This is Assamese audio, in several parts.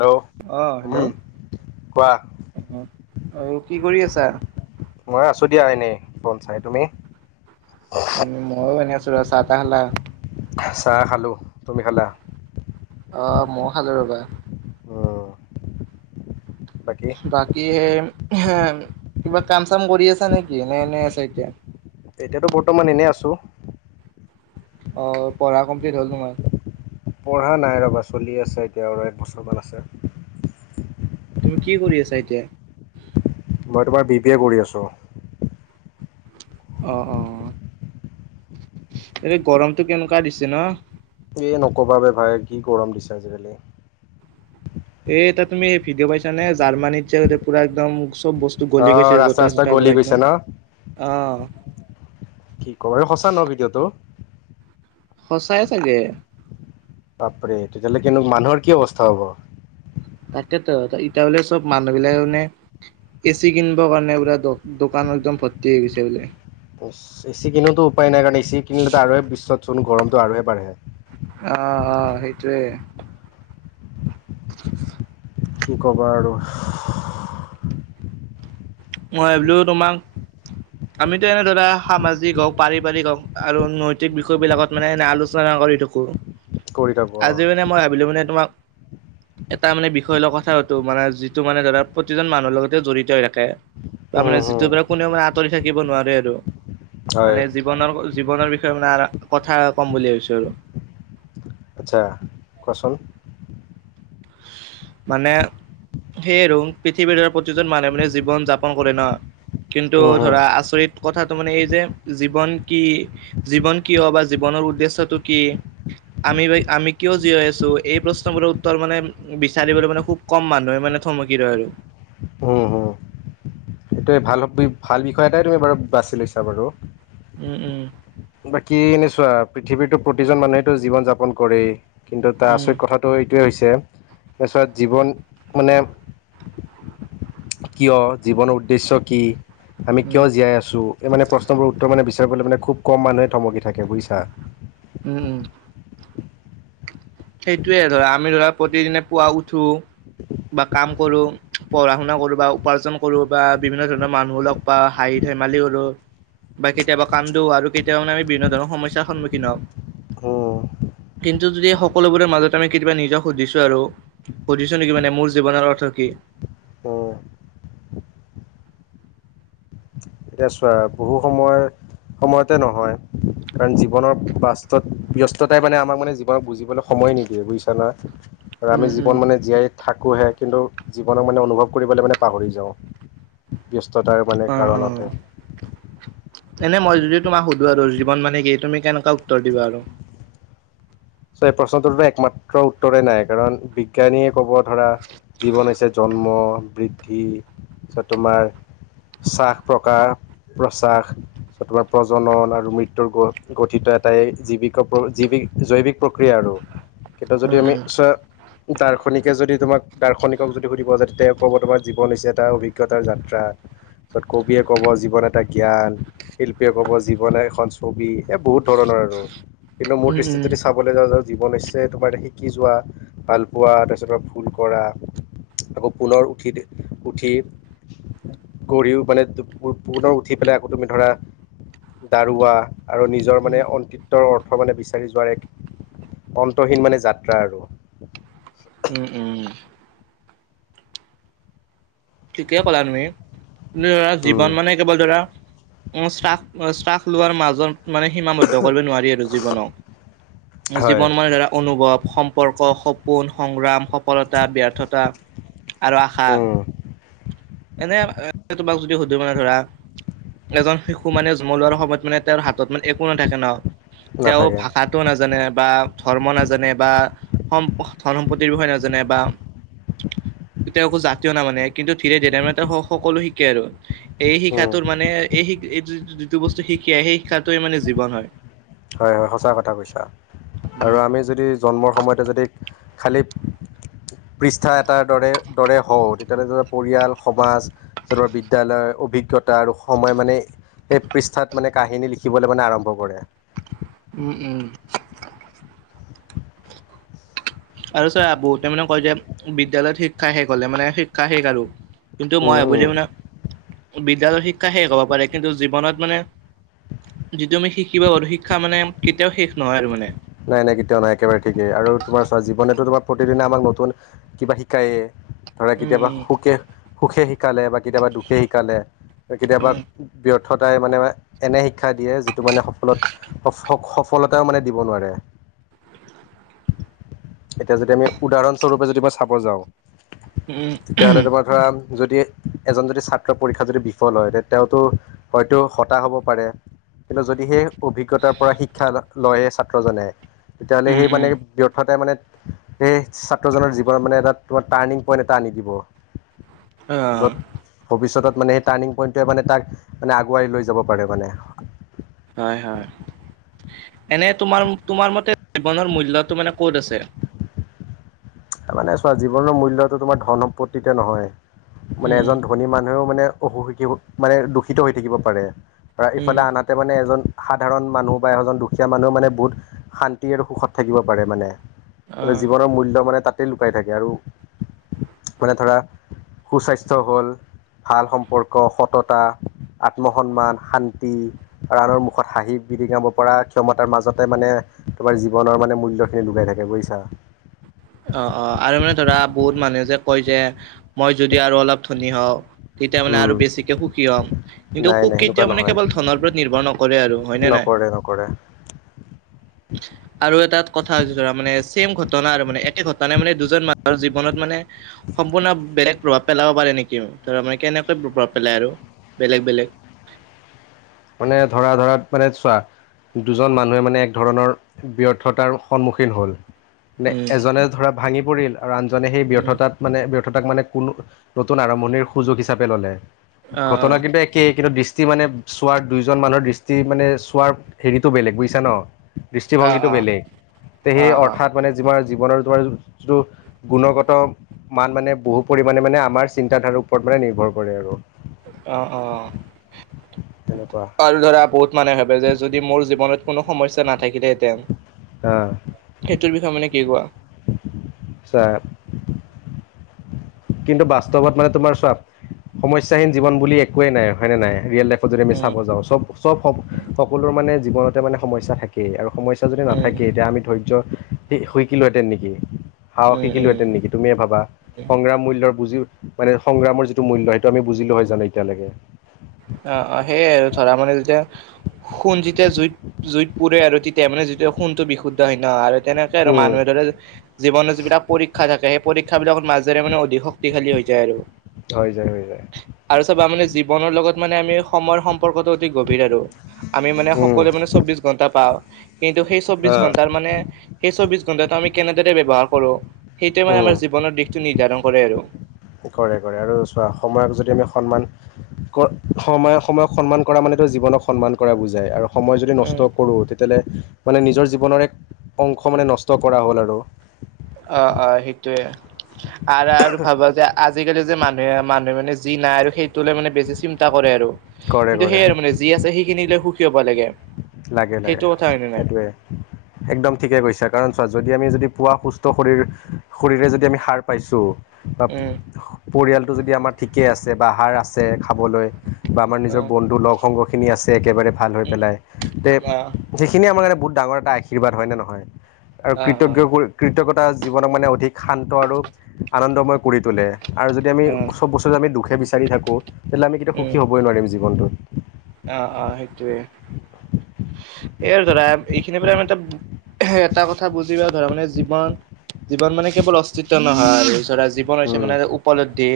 হেল্ল' অহ উম হেল্ল' কোৱা অহ অ কি কৰি আছা? মই আছো দিয়া এনেই ফোন চাই। তুমি? উম ময়ো এনে আছো ৰ। চাহ তাহ খালা? চাহ খালো। তুমি খালা? অ মই খালো ৰ'বা। অহ বাকী হ কিবা কাম চাম কৰি আছা নেকি এ এনে আছে এতিয়া। এতিয়াতো বৰ্তমান এনে আছো। অ পঢ়া কমপ্লিট হ'ল তোমাৰ পঢ়া নাই ৰ'বা চলি আছে এতিয়া আৰু এক বছৰমান আছে। তুমি কি কৰি আছা এতিয়া? মই তোমাৰ বি পি এ কৰি আছো অ অ এনে গৰমটো কেনেকোৱা দিছে ন এ নকবা ৰে ভাই কি গৰম দিছে আজিকালি এ এটা তুমি ভিডিঅ' পাইছা নে জাৰ্মানীত যে পুৰা একদম চব বস্তু অ গলি গৈছে ৰাস্তা জোতা ৰাস্তা চোতা গলি পৰা গৈছে একদম ন অহ কি ক এই সঁচা ন ভিডিঅ'টো সঁচাই চাগে। বাপৰে তেতিয়াহ'লে কেনে মানুহৰ কি অৱস্থা হ'ব। তাকেতো এতিয়া বোলে চব মানুহ বিলাক মানে এচি কিনিবৰ কাৰণে বোলে দ দোকানতো একদম ভৰ্তি হৈ গৈছে বোলে এ চি কিনোতো উপায় নাই কাৰণ এচি কিনিলো আৰু বিশ্বত চোন গৰমতটো আৰুহে বাঢ়ে অ অ সেইটোৱে কি ক'বা আৰু মই ভাবিলো তোমাক আমিতো এনে ধৰা সামাজিক হওঁক পাৰিবাৰিক হওঁক আৰু নৈতিক বিষয় বিলাকত মানে এনে আলোচনা কৰিলো কৰি থাকো অ আজি মানে মই ভাবিলোঁ মানে তোমাক এটা মানে বিষয় লৈ কথা পাতো মানে যিটো মানে ধৰা প্ৰতিজন মানুহৰ লগতে জড়িত হৈ থাকে। বা মানে উম উম যিটোৰ পৰা কোনেও মানে আঁতৰি থাকিব নোৱাৰে আৰু হয় মানে জীৱনৰ জীৱনৰ বি বিষয়ে কথা ক'ম বুলি ভাবিছো আচ্ছা কোৱাচোন মানে সেয়ে ৰুং পৃথিৱীৰ প্ৰতিজন মানুহ মানে জীৱন যাপন কৰে ন কিন্তু উম উম ধৰা আচৰিত কথাটো মানে এই যে জীৱন কি জীৱন কিয় বা জীৱন ৰ উদ্দেশ্যটো কি আমি আমি কিয় জীয়াই আছো এই প্ৰশ্ন বোৰৰ উত্তৰ মানে বিচাৰিবলৈ মানে খুব কম মানুহে মানে থমকি ৰয় আৰু এইটোৱে ভাল ভাল বিষয় এটাই তুমি বাৰু বাছি লৈছা বাৰু উম উম বাকী এনে চোৱা পৃথিৱীতো প্ৰতিজন মানুহেতো জীৱন যাপন কৰেই। কিন্তু তাৰ উম আচৰিত কথাটো এইটোৱেই হৈছে ম চৰা জীৱন মানে। কিয় জীৱনৰ উদ্দেশ্য কি। আমি কিয় উম জীয়াই আছো এই মানে প্ৰশ্ন বোৰৰ উত্তৰ মানে বিচাৰিবলে মানে খুব। কম মানুহে থমকি থাকে বুজিছা। উম উম। সেইটোয়ে আৰু আমি ধৰা প্ৰতিদিনে পুৱা উঠো। বা কাম কৰো পঢ়া শুনা কৰো বা উপাৰ্জন কৰো বা বিভিন্ন ধৰণৰ মানুহ লগ বা হাই। ধেমালি কৰো। বা কেতিয়াবা কান্দো আৰু কেতিয়াবা মানে আমি বিভিন্ন ধৰণৰ সমস্যাৰ সন্মুখীন হওঁ। উম, কিন্তু যদি। সকলোবোৰৰে মাজতে আমি কেতিয়াবা নিজক সুধিছো আৰু সুধিছো নেকি মানে মোৰ জীৱনৰ অৰ্থ কি? অ। [unintelligible] এতিয়া চোৱা বহু সময়। সময়তে নহয় কাৰণ জীৱনৰ বাস্ত ব্যস্ততাই মানে আমাক মানে জীৱন বুজিবলৈ সময়। সময় নিদিয়ে বুজিছা না আৰু আমি উম উম। জীৱন মানে জীয়াই। থাকোঁহে কিন্তু জীৱনক মানে অনুভৱ কৰিবলৈ মানে পাহৰি যাওঁ ব্যস্ত। ব্যস্ততাৰ মানে অ অ কাৰণতে। এনে মই যদি তোমাক সুধো আৰু জীৱন মানে কি তুমি কেনেকুৱা উত্তৰ দিবা আৰু। এই প্ৰশ্নটোতো একমাত্ৰ উত্তৰে নাই কাৰণ বিজ্ঞানীয়ে ক'ব। ধৰা জীৱন হৈছৈ জন্ম বৃদ্ধি তাৰপিছত তোমাৰ। চাহ প্ৰকাৰ। প্ৰাসাদ তাৰপিছত তোমাৰ প্ৰজনন আৰু মৃত্যুৰ গঠিত এই জীৱিকা জীৱিক। জৈৱিক প্ৰক্ৰিয়া আৰু কিতু যদি উম উম। আমিচ। দাৰ্শনিকে যদি তোমাক দাৰ্শনিকক যদি সুধিব যা তে তেওঁ ক'ব তোমাৰ জীৱন হৈছে এটা অভিজ্ঞতাৰ যাত্ৰা। য'ত কবিয়ে ক'ব জীৱন এটা জ্ঞান, শিল্পীয়ে কব জীৱনে এখন ছবি এ বহুত ধৰণৰ। কিন্তু মোৰ উম দৃষ্টিত যদি। উম কলৈ যাওঁ যা জীৱন হৈচ্ছে তোমাৰ এ শিকি যোৱা ভাল পোৱা তাৰপিছত ভুল কৰা। আকৌ পুনৰ উঠি উঠি। পৰিও মানে পুনৰ উঠি পেলাই আকৌ তুমি ধৰা। দাৰুৱা আৰু নিজৰ মানে অন্তিত্বৰ অৰ্থ মানে বিচাৰি যোৱাৰ এক। অন্তহীন মানে যাত্ৰা আৰু। উম উম ঠিকেই কলা তুমি ধৰা উম জীৱন মানে কেৱল ধৰা। শাস শ্বাস লোৱাৰ মাজত মানে সীমাবদ্ধ কৰিব নোৱাৰি আৰু জীৱনক। হয় জীৱন মান ধৰা অনুভৱ সম্পৰ্ক। সপোন সংগ্ৰাম সফলতা ব্যৰ্থতা আৰু আশা। উম এনে তোমাক যদি শুধু মানে ধৰা। এজন শিশু মানে জন্ম লোৱাৰ সময়ত মানে তেওঁৰ হাতত মানে একো নাথাকে ন। তেওঁ নাথাকে ভাষাটো নাজানে বা ধৰ্ম নাজানে বা সম। ধন সম্পত্তিৰ বিষয়ে নাজানে বা কেতিয়াও একো জাতীয় ন মানে। কিন্তু ধীৰে ধীৰে মানে ত সকলো শিকে আৰু এই উম, শিক্ষাটোৰ মানে এই শ। এই যিটো বস্তু শিকে সেই শিক্ষাটোৱেই মানে জীৱন হয়। হয় হয় সঁচা কথা কৈছা আৰু উম আমি যদি জন্মৰ সময়তে যদি। খালী। পৃষ্ঠা এটাৰ দৰে দৰে হওঁ তেতিয়া হ'লে পৰিয়াল সমাজ বিদ্যয়ালয়। অভিজ্ঞতা আৰু সময় মানে সেই পৃষ্ঠাত মানে কাহিনী লিখিবলৈ মানে আৰম্ভ কৰে। উম উম। আৰু ছাৰ আবু ত মানে কয় যে বিদ্যালয়ত শিক্ষা শেষ হলে মানে শিক্ষা শেষ আৰু। কিন্তু উম মই উম ভাবোতে মান বিদ্যালয়ৰ শিক্ষা শেষ হ'ব পাৰে কিন্তু জীৱনত মানে। যিটো আমি শিকিব পাৰো শিক্ষা মানে কেতিয়াও শেষ নহয় আৰু মানে নাই নাই কেতিয়াও নাই একেবাৰে ঠিকেই আৰু তোমাৰ চোৱা জীৱনেতো তোমাৰ প্ৰতিদিনে আমাক নতুন কিবা শিকায়ে ধৰা উম কেতিয়াবা উম সুকে সুখে শিকালে বা কেতিয়াবা দুখে শিকালে কেতিয়াবা উম, ব্যৰ্থতাই মানে এনে শ শিক্ষা দিয়ে যিটো মানে সফলত সফলতাও মানে দিব নোৱাৰে এতিয়া যদি আমি উদাহৰণস্বৰূপে যদি মই চাব যাওঁ উম, তেতিয়া হ'লে উম, তোমাৰ ধৰা যদি এজন যদি ছাত্ৰ পৰীক্ষা যদি বিফল হয় তে তেওঁতো হয়তো হতাশ হ'ব পাৰে কিন্তু যদি সেই অভিজ্ঞতাৰ পৰা শিক্ষা লয়ে সেই ছাত্ৰজনে তেতিয়াহ'লে উম, সেই উম, মানে ব্যৰ্থতাই মানে এই ছাত্ৰজনৰ জীৱনত মানে এটা তোমাৰ টাৰ্ণিং পইণ্ট এটা আনি দিব য'ত অ', ভৱিষ্যতত মানে সেই টাৰ্ণিং পইণ্টোৱে মানে তাক মানে আগুৱাই লৈ যাব পাৰে মানে হয় হয় এনে তোমাৰ তোমাৰ মতে জীৱনৰ মূল্যটো মানে ক'ত আছে মানে চোৱা জীৱনৰ মূল্যটো তোমাৰ ধন সম্পত্তিতে নহয় মানে উম, এজন ধনী মানুহেও মানে অসুখী মানে দূষিত হৈ থাকিব পাৰে বা উম, ইফালে আনহাতে মানে এজন সাধাৰণ মানুহ বা এজন দুখীয়া মানুহ মানে বহুত শান্তি আৰু সুখত থাকিব পাৰে মানে এটা অ', জীৱনৰ মূল্য মানে তাতেই লুকাই থাকে আৰু মানে ধৰা সুস্বাস্থ্য হ'ল ভাল সম্পৰ্ক সততা আত্ম সন্মান শান্তি আনৰৰ মুখত হাঁহি বিৰিঙাব পৰা ক্ষমতাৰ মাজতে মানে তোমাৰ জীৱনৰ মানে মূল্যখিনি লুকাই থাকে বুজিছা [unintelligible] অ অ আৰু মানে ধৰা বহুত মানুহে যে কয় যে মই যদি আৰু অলপ ধনী হওঁ তেতিয়া মানে উম, আৰু বেছিকে সুখী হ'ম কিন্তু নাই সুখ নাই সেনেকুৱা কেতিয়া মানে নহয় কেৱল ধনৰ ওপৰত নিৰ্ভৰ নকৰে আৰু হয়নে নাই কৰে আৰু এটা কথা হৈছে ধৰা মানে চেম ঘট না আৰু মানে একে ঘটনাই মানে দুজন মানুহৰ জীৱনত মানে সম্পূৰ্ণ বেলেগ প্ৰভাৱ পেলাব পাৰে নেকি ধৰা মানে কেনেকৈ প্ৰভাৱ পেলাই আৰু বেলেগ বেলেগ মানে ধৰা ধৰাত মানে চোৱা। দুজন মানুহে মানে এক ধৰণৰ ব্যৰ্থতাৰ সন্মুখীন হল। নে উম, এজনে ধৰা ভাঙি পৰিল আৰু আনজনে সেই উম। ব্যৰ্থতাত মানে। মানে কোনো নতুন আৰম্ভণিৰ সুযোগ হিচাপে ললে অ', ঘটনা অ', কিন্তু একেই কিন্তু দৃষ্টি মানে চোৱাৰ দুইজন মানুহৰ দৃষ্টি মানে চোৱাৰ হেৰিটো বেলেগ বুজিছা ন দৃষ্টিভংগীটো অ', বেলেগ তে সেই অ', অৰ্থাৎ মানে তোমাৰ জীৱনৰ তোমাৰ যিটো গুণগত মান মানে বহু পৰিমাণে মানে আমাৰ চিন্তাধাৰাৰ ওপৰত নিৰ্ভৰ কৰে আৰু অ অ তেনেকুৱা আৰু ধৰা বহুত মানুহে ভাবে যে যদি মোৰ জীৱনত কোনো সমস্যা নাথাকিলেহেতেন আহ এতিয়া সেইটোৰ বিষয়ে মানে কি কোৱা ছাৰ কিন্তু বাস্তৱত মানে তোমাৰ চ সমস্যাহীন জীৱন বুলি একোৱে নাই হয় নে নাই ৰিয়েল লাই যদি আমি উম, চাব যাওঁ চব চব সকলো মানে জীৱনতে মানে সমস্যা থাকেই আৰু সমস্যা যদি উম, নাথাকে এতিয়া আমি ধৈৰ্য নিশিকিলো হেতেন নেকি। সাহখ উম, উম, শিকিলোহেতেন নেকি তুমিয়ে ভাবা সংগ্ৰাম বুজি মানে সংগ্ৰামৰ যিটো মূল্য সেইটো আমি বুজিলো হয় জানে এতিয়ালৈকে। অ অ সেইয়াই আৰু ধৰা মানে যেতিয়া সোণ যেতিয়া জুইত জুইত পুৰে আৰু তেতিয়া মানে যেতিয়া সোণটো বিশুদ্ধ হয় ন তেনেকে আৰু উম মানুহে ধৰা জীৱনৰ যিবিলাক পৰীক্ষা থাকে সেই পৰীক্ষা বিলাক মাজেৰে মানে অধিক শক্তিশালী হৈ যায় আৰু হৈ যায় হৈ যায় আৰু চাবা মানে জীৱনৰ লগত মানে আমি সময়ৰ সম্পৰ্কটো অতি গভীৰ আৰু আমি মানে উম সকলোৱে মানে চৌবিশ ঘন্টা পাওঁ কিন্তু সেই চৌবিশ ঘন্টাৰ মানে সেই চৌবিশ ঘণ্টাটো আমি কেনেদৰে ব্যৱহাৰ কৰো। সেইটোৱে মানে উম আমাৰ জীৱনৰ দিশটো নিৰ্ধাৰণ কৰে আৰু কৰে কৰে আৰু চোৱা সময়ক যদি আমি সন্মান সময় সময়ক সন্মান কৰা মানে তোমাক জীৱনক সন্মান কৰা বুজাই আৰু সময় যদি উম, নষ্ট কৰো তেতিয়াহ'লে মানে নিজৰ জীৱনৰ এক অংশ মানে নষ্ট কৰা হ'ল আৰু অহ অহ সেইটোৱে আৰু আৰু ভাবা যে আজিকালি যে মানুহে মানুহে মানে যি নাই আৰু সেইটোলে মানে বেছি চিন্তা কৰে আৰু কৰে কিন্তু কৰে সেই আৰু মানে যি আছে সেইখিনি লৈ সুখী হ'ব লাগে। লাগে লাগে সেইটো কথা হয়নে নাই? সেইটোৱে একদম ঠিকে কৈছা কাৰণ চোৱা যদি আমি যদি। পোৱা সুস্থ শৰীৰ শৰীৰে যদি আমি সাৰ পাইছো বা উম, পৰিয়ালটো যদি আমাৰ ঠিকে আছে বা আহাৰ আছে। খাবলৈ বা আমাৰ নিজৰ অ', বন্ধু লগ সংগখিনি আছে একেবাৰে ভাল হৈ উম, পেলাই। তে অ', সেইখিনিয়ে আমাৰ কাৰানে বহুত ডাঙৰ এটা আৰ্শীবাদ হয় নে নহয়। আৰু অ', কৃতজ্ঞ অ', কৃতজ্ঞতা জীৱনক মানে অধিক শান্ত আৰু আনন্দময় কৰি তোলে আৰু যদি আমি উম, চব বস্তুতে আমি দুখে বিচাৰি থাকো তেতিয়াহ'লে আমি কেতিয়া সুখী হ'বই নোৱাৰিম জীৱনটোত। অ অ সেইটোৱে সেইয় আৰু ধৰা এইখিনিৰ পৰা আমি এটা এটা কথা বুজি ধৰা মানে জীৱন জীৱন মানে কেৱল অস্তিত্ব নহয় আৰু ধৰা জীৱন হৈছে উম মানে উপলব্ধি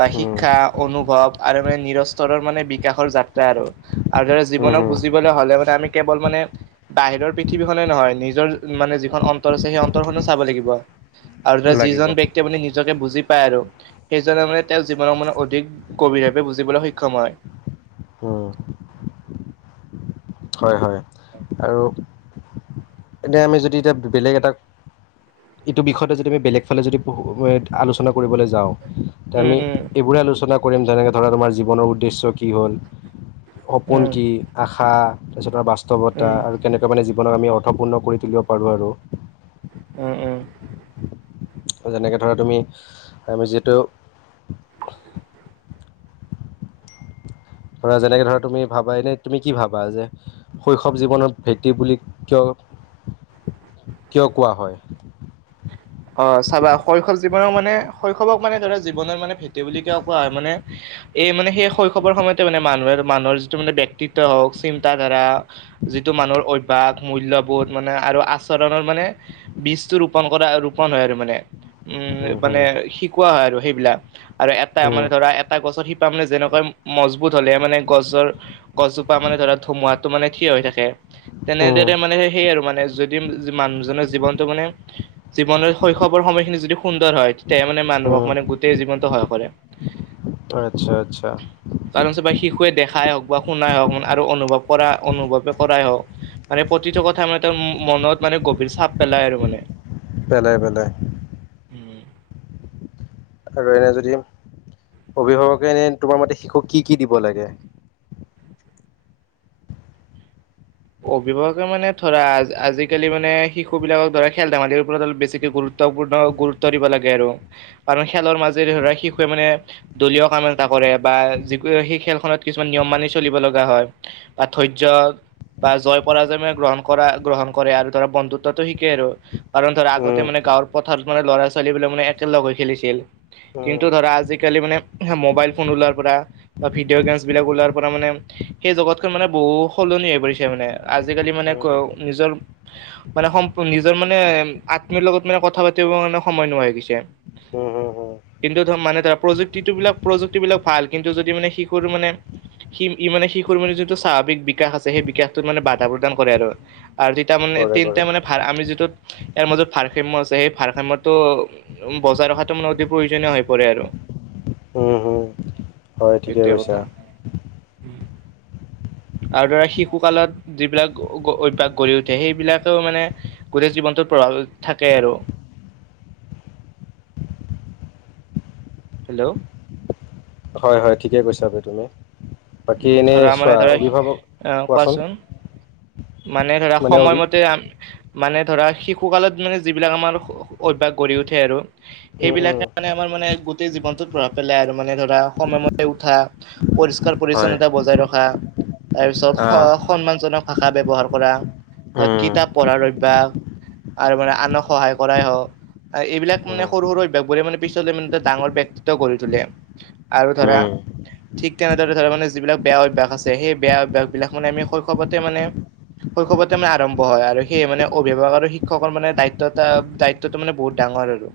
বা উম শিক্ষা অনুভৱ আৰু মানে নিৰস্তৰৰ মানে বিকাশৰ যাত্ৰা আৰু আৰু উম জীৱনক হুম বুজিবলৈ হলে মানে আমি কেৱল মানে বাহিৰৰ পৃথিৱীখনে নহয় নিজ নিজৰ মানে যিখন অন্তৰ আছে সেই অন্তৰ খনো চাব লাগিব। আৰু ধৰা লাগিব যিজন ব্যক্তিয়ে মানে নিজকে বুজি পায় আৰু সেইজন মানে তেওঁৰ জীৱনৰ মান অধিক গভীৰভাৱে বুজিবলৈ সক্ষম হয় অ হয় হয় আৰু এনেই আমি যদি এতিয়া বেলেগ এটা এইটো বিষয়তে যদি আমি বেলেগ ফালে যদি আলোচনা কৰিবলৈ যাওঁ উম আমি উম এইবোৰে আলোচনা কৰিম যেনেকে ধৰা তোমাৰ জীৱনৰ উদ্দেশ্য কি হ'ল সপোন উম কি আশা তাৰপিছত বাস্তৱতা উম আৰু কেনেকুৱা মানে জীৱনাক আমি অৰ্থপূৰ্ণ কৰি তুলিব পাৰোঁ আৰু উম উম যেনেকৈ ধৰা তুমি আমি যিতু ধৰা যেনেকে ধৰা তুমি ভাবা এনেই তুমি কি ভাবা যে শৈশৱ জীৱনৰ ভেটি বুলি কিয় [inaudible] কিয় কোৱা হয়। অ চাবা শৈশৱ জীৱনৰ মানে শৈশৱক মানে ধৰা জীৱনৰত মানে ভেটি বুলি কিয় কোৱা হয় মানে এই মানে সেই শৈশৱৰ সময়তে মানে মানুহে মানুহৰ যিটো মানে বিক্যক্তিত হওক চিন্তা ধাৰা যিটো মানুহৰ অভ্যাস মূল্যবোধ মানে আৰু আচৰণৰ মানে বীজটো ৰোপণ কৰা আৰু মানে উম মানে শিকোৱা হয় আৰু সেইবিলাক। আৰু এটা মানে উম ধৰা এটা গছৰ শি মানে যেনেকা মজবুত হলেহে মানে গছৰ গছজোপা মানে ধৰা ধুমুহাতটো মানে থিয় হৈ থাকে তেনেদৰে উম মানে সেইয আৰু মানে যদি মানুহজনৰ জীৱনটো মানে জীৱনৰ শৈশৱৰ সময়খিনি যদি সুন্দৰ হয় তেতিয়াহে মানে মানুহক উম মানে গোটেই জীৱনতটো সহায় কৰে আচ্ছা আচ্ছা কাৰণ চ বা শিশুৱে দেখাই হওক বা শুনাই হওক আৰু অনুভৱ কৰা অনুভৱে কৰাই হওক মানে প্ৰতিটো কথা মানে তাৰ মনত মানে গভীৰ চাপ পেলাই আৰু মানে পেলাই পেলাই উম আৰু এনে যদি অভিভাৱকে এনে তোমাৰ মতে শিশুক কি কি দিব লাগে অভিভাৱকে মানে ধৰা আজিকালি মানে শিু বিলাকক ধৰা খেল ধেমালিৰ ওপৰত অলপ বেছিকে গুৰুত্ব গুৰুত্বপূৰ্ণ গুৰুত্ব দিব লাগে আৰু কাৰণ খেলৰ মাজেৰে ধৰা শিশুৱে মানে দলীয় কাম এটা কৰে কৰে বা যি সেই খেলখনত কিছুমান নিয়ম মানি চলিব লগা হয় বা ধৈৰ্য বা জয় পৰাজয় গ্ৰহণ কৰা গ্ৰহণ কৰে আৰু ধৰা বন্ধুত্বটো শিকে আৰু কাৰণ ধৰা আগতে উম মানে গাঁৱৰ পথাৰত মানে ল'ৰা ছোৱালীবিলাক মানে একেলগ হৈ খেলিছিল উম কিন্তু ধৰা আজিকালি মানে ম'বাইল ফোন ওলাৰ পৰা বা ভিডিঅ' গেমছ বিলাক ওলাৰ পৰা মানে সেই জগতখনৈ মানে বহু সলনি হৈ পৰিছে মানে আজিকালি মানে উম ক হুম নিজৰ মানে সম নিজৰ মানে আত্মীৰ লগত মানে কথা পাতিব কাৰানে সময় নোহোৱা হৈ গৈছে উ কিন্তু ধৰ মানে ধৰা প্ৰযুক্তিটো বিলাক প্ৰযুক্তিবিলাক ভাল কিন্তু যদি মানে শিশুৰ মানে সি ই মানে শিশুৰ মানে যিটো স্বাভাৱিক বিকাশ আছে সেই বিকাশ মানে বাধা প্ৰদান কৰে আৰু দুতটা মানে কৰে কৰে তিনিটা মানে ভাল আমি যিটো ইয়াৰ মাজত ভাৰসম্য আছে সেই ভাৰসাম্যটো বজাই ৰখাটো মানে অতি প্ৰয়োজনীয় হৈ পৰে আৰু [inaudible] উম উম হয় ঠিকে সেইটোৱে কৈছা কথা আৰু ধৰা শি পশুকালত যিবিলাক অভ্যাস গঢ়ি উঠে সেইবিলাকেও মানে গোটেই জীৱনটোত প্ৰভাৱ থাকে [unintelligible] হেল্ল' হয় হয় ঠিকে কৈছা বে তুমি বাকী উম এনেই ধৰা মানে চোৱা ধৰা অভিভাৱক আহ কোৱাচোন মানে ধৰা সময়মতে মানে ধৰা শিশুকালত মানে যিবিলাক আমাৰ অভ্যাস গঢ়ি উঠে আৰু উম উম সেইবিলাকে মানে আমাৰ মানে গোটেই জীৱনতটোত প্ৰভাৱ পেলাই আৰু মানে ধৰা সময় মতে উঠা পৰিষ্কাৰ হয় পৰিচ্ছন্নতা বজাই ৰখা তাৰ পিছত আহ সন্মান জনক কা ব্যৱহাৰ কৰা ত উম কিতাপ পঢ়াৰ অভ্যয়াস আৰু মানে আনক সহায় কৰাই হওঁক এইবিলাক মানে উম সৰু সৰু অভ্যাসবোৰে মানে পিছলে মানে এটা ডাঙৰ ব্যক্তিত্ব গঢ়ি তোলে আৰু ধৰা উম ঠিক তেনেদৰে ধৰ মানে যিবিলাক বেয়া অভ্যাস আছে সেই বেয়া অভ্যয়াস বিলাক মানে আমি শৈশৱতে মানে [unintelligible] শৈশৱতে মানে আৰম্ভ হয় আৰু সেই মানে অভিভাৱক আৰু শিক্ষকৰ মানে দায়িত্ব দায়িত্বটো মানে বহুত ডাঙৰ আৰু উ [unintelligible]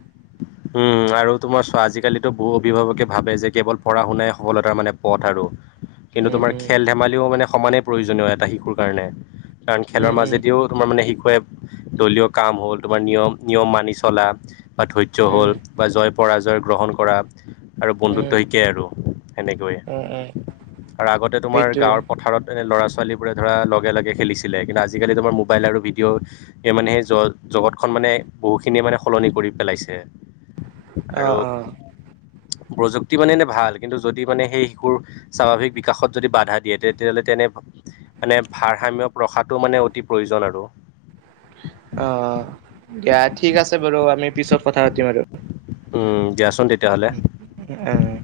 উম আৰু তোমাৰ চোৱা আজিকালিতো বহু অভিভাৱকে ভাবে যে কেৱল পঢ়া শুনাই সফলতাৰ মানে পথ আৰু কিন্তু উম তোমাৰ খেল ধেমালিও মানে সমানে প্ৰয়োজনীয় এটা শিশুৰ কাৰণে কাৰণ উম খেলৰ উম মাজেদিও তোমাৰ মানে শিক বিষয় দলীয় কাম হ'ল তোমাৰ নিয়ম নিয়ম মানি চলা বা ধৈৰ্য্য উম হ'ল উম বা জয় পৰাজয় গ্ৰহণ কৰা আৰু উম বন্ধুত্ব শিকে আৰু কেনেকৈ উম উম আৰু আগতে তোমাৰ সেইটোৱে গাঁৱৰ পথাৰত এনে ল'ৰা-ছোৱালীৰ ছোৱালী বোৰে ধৰা লগে লগে খেলিছিলে কিন্তু আজিকালি মোবাইল আৰু ভিডিঅ' সেই জগতৰ খন মানে বহুখিনিয়ে মানে সলনি কৰি পেলাইছে অহ আৰু অহ প্ৰযুক্তি মানে এনে ভাল কিন্তু যদি মানে সেই শিশুৰ স্বাভাৱিক বিকাশত যদি বাধা দিয়ে তেতিয়াহ'লে তেনে মানে ভাৰস্যয ৰখাটো মানে অতি প্ৰয়োজন আৰু অ দিয়া ঠিক আছে বাৰু আমি পিছত কথা পাতিম আৰু উম দিয়াচোন তে উ উম [unintelligible]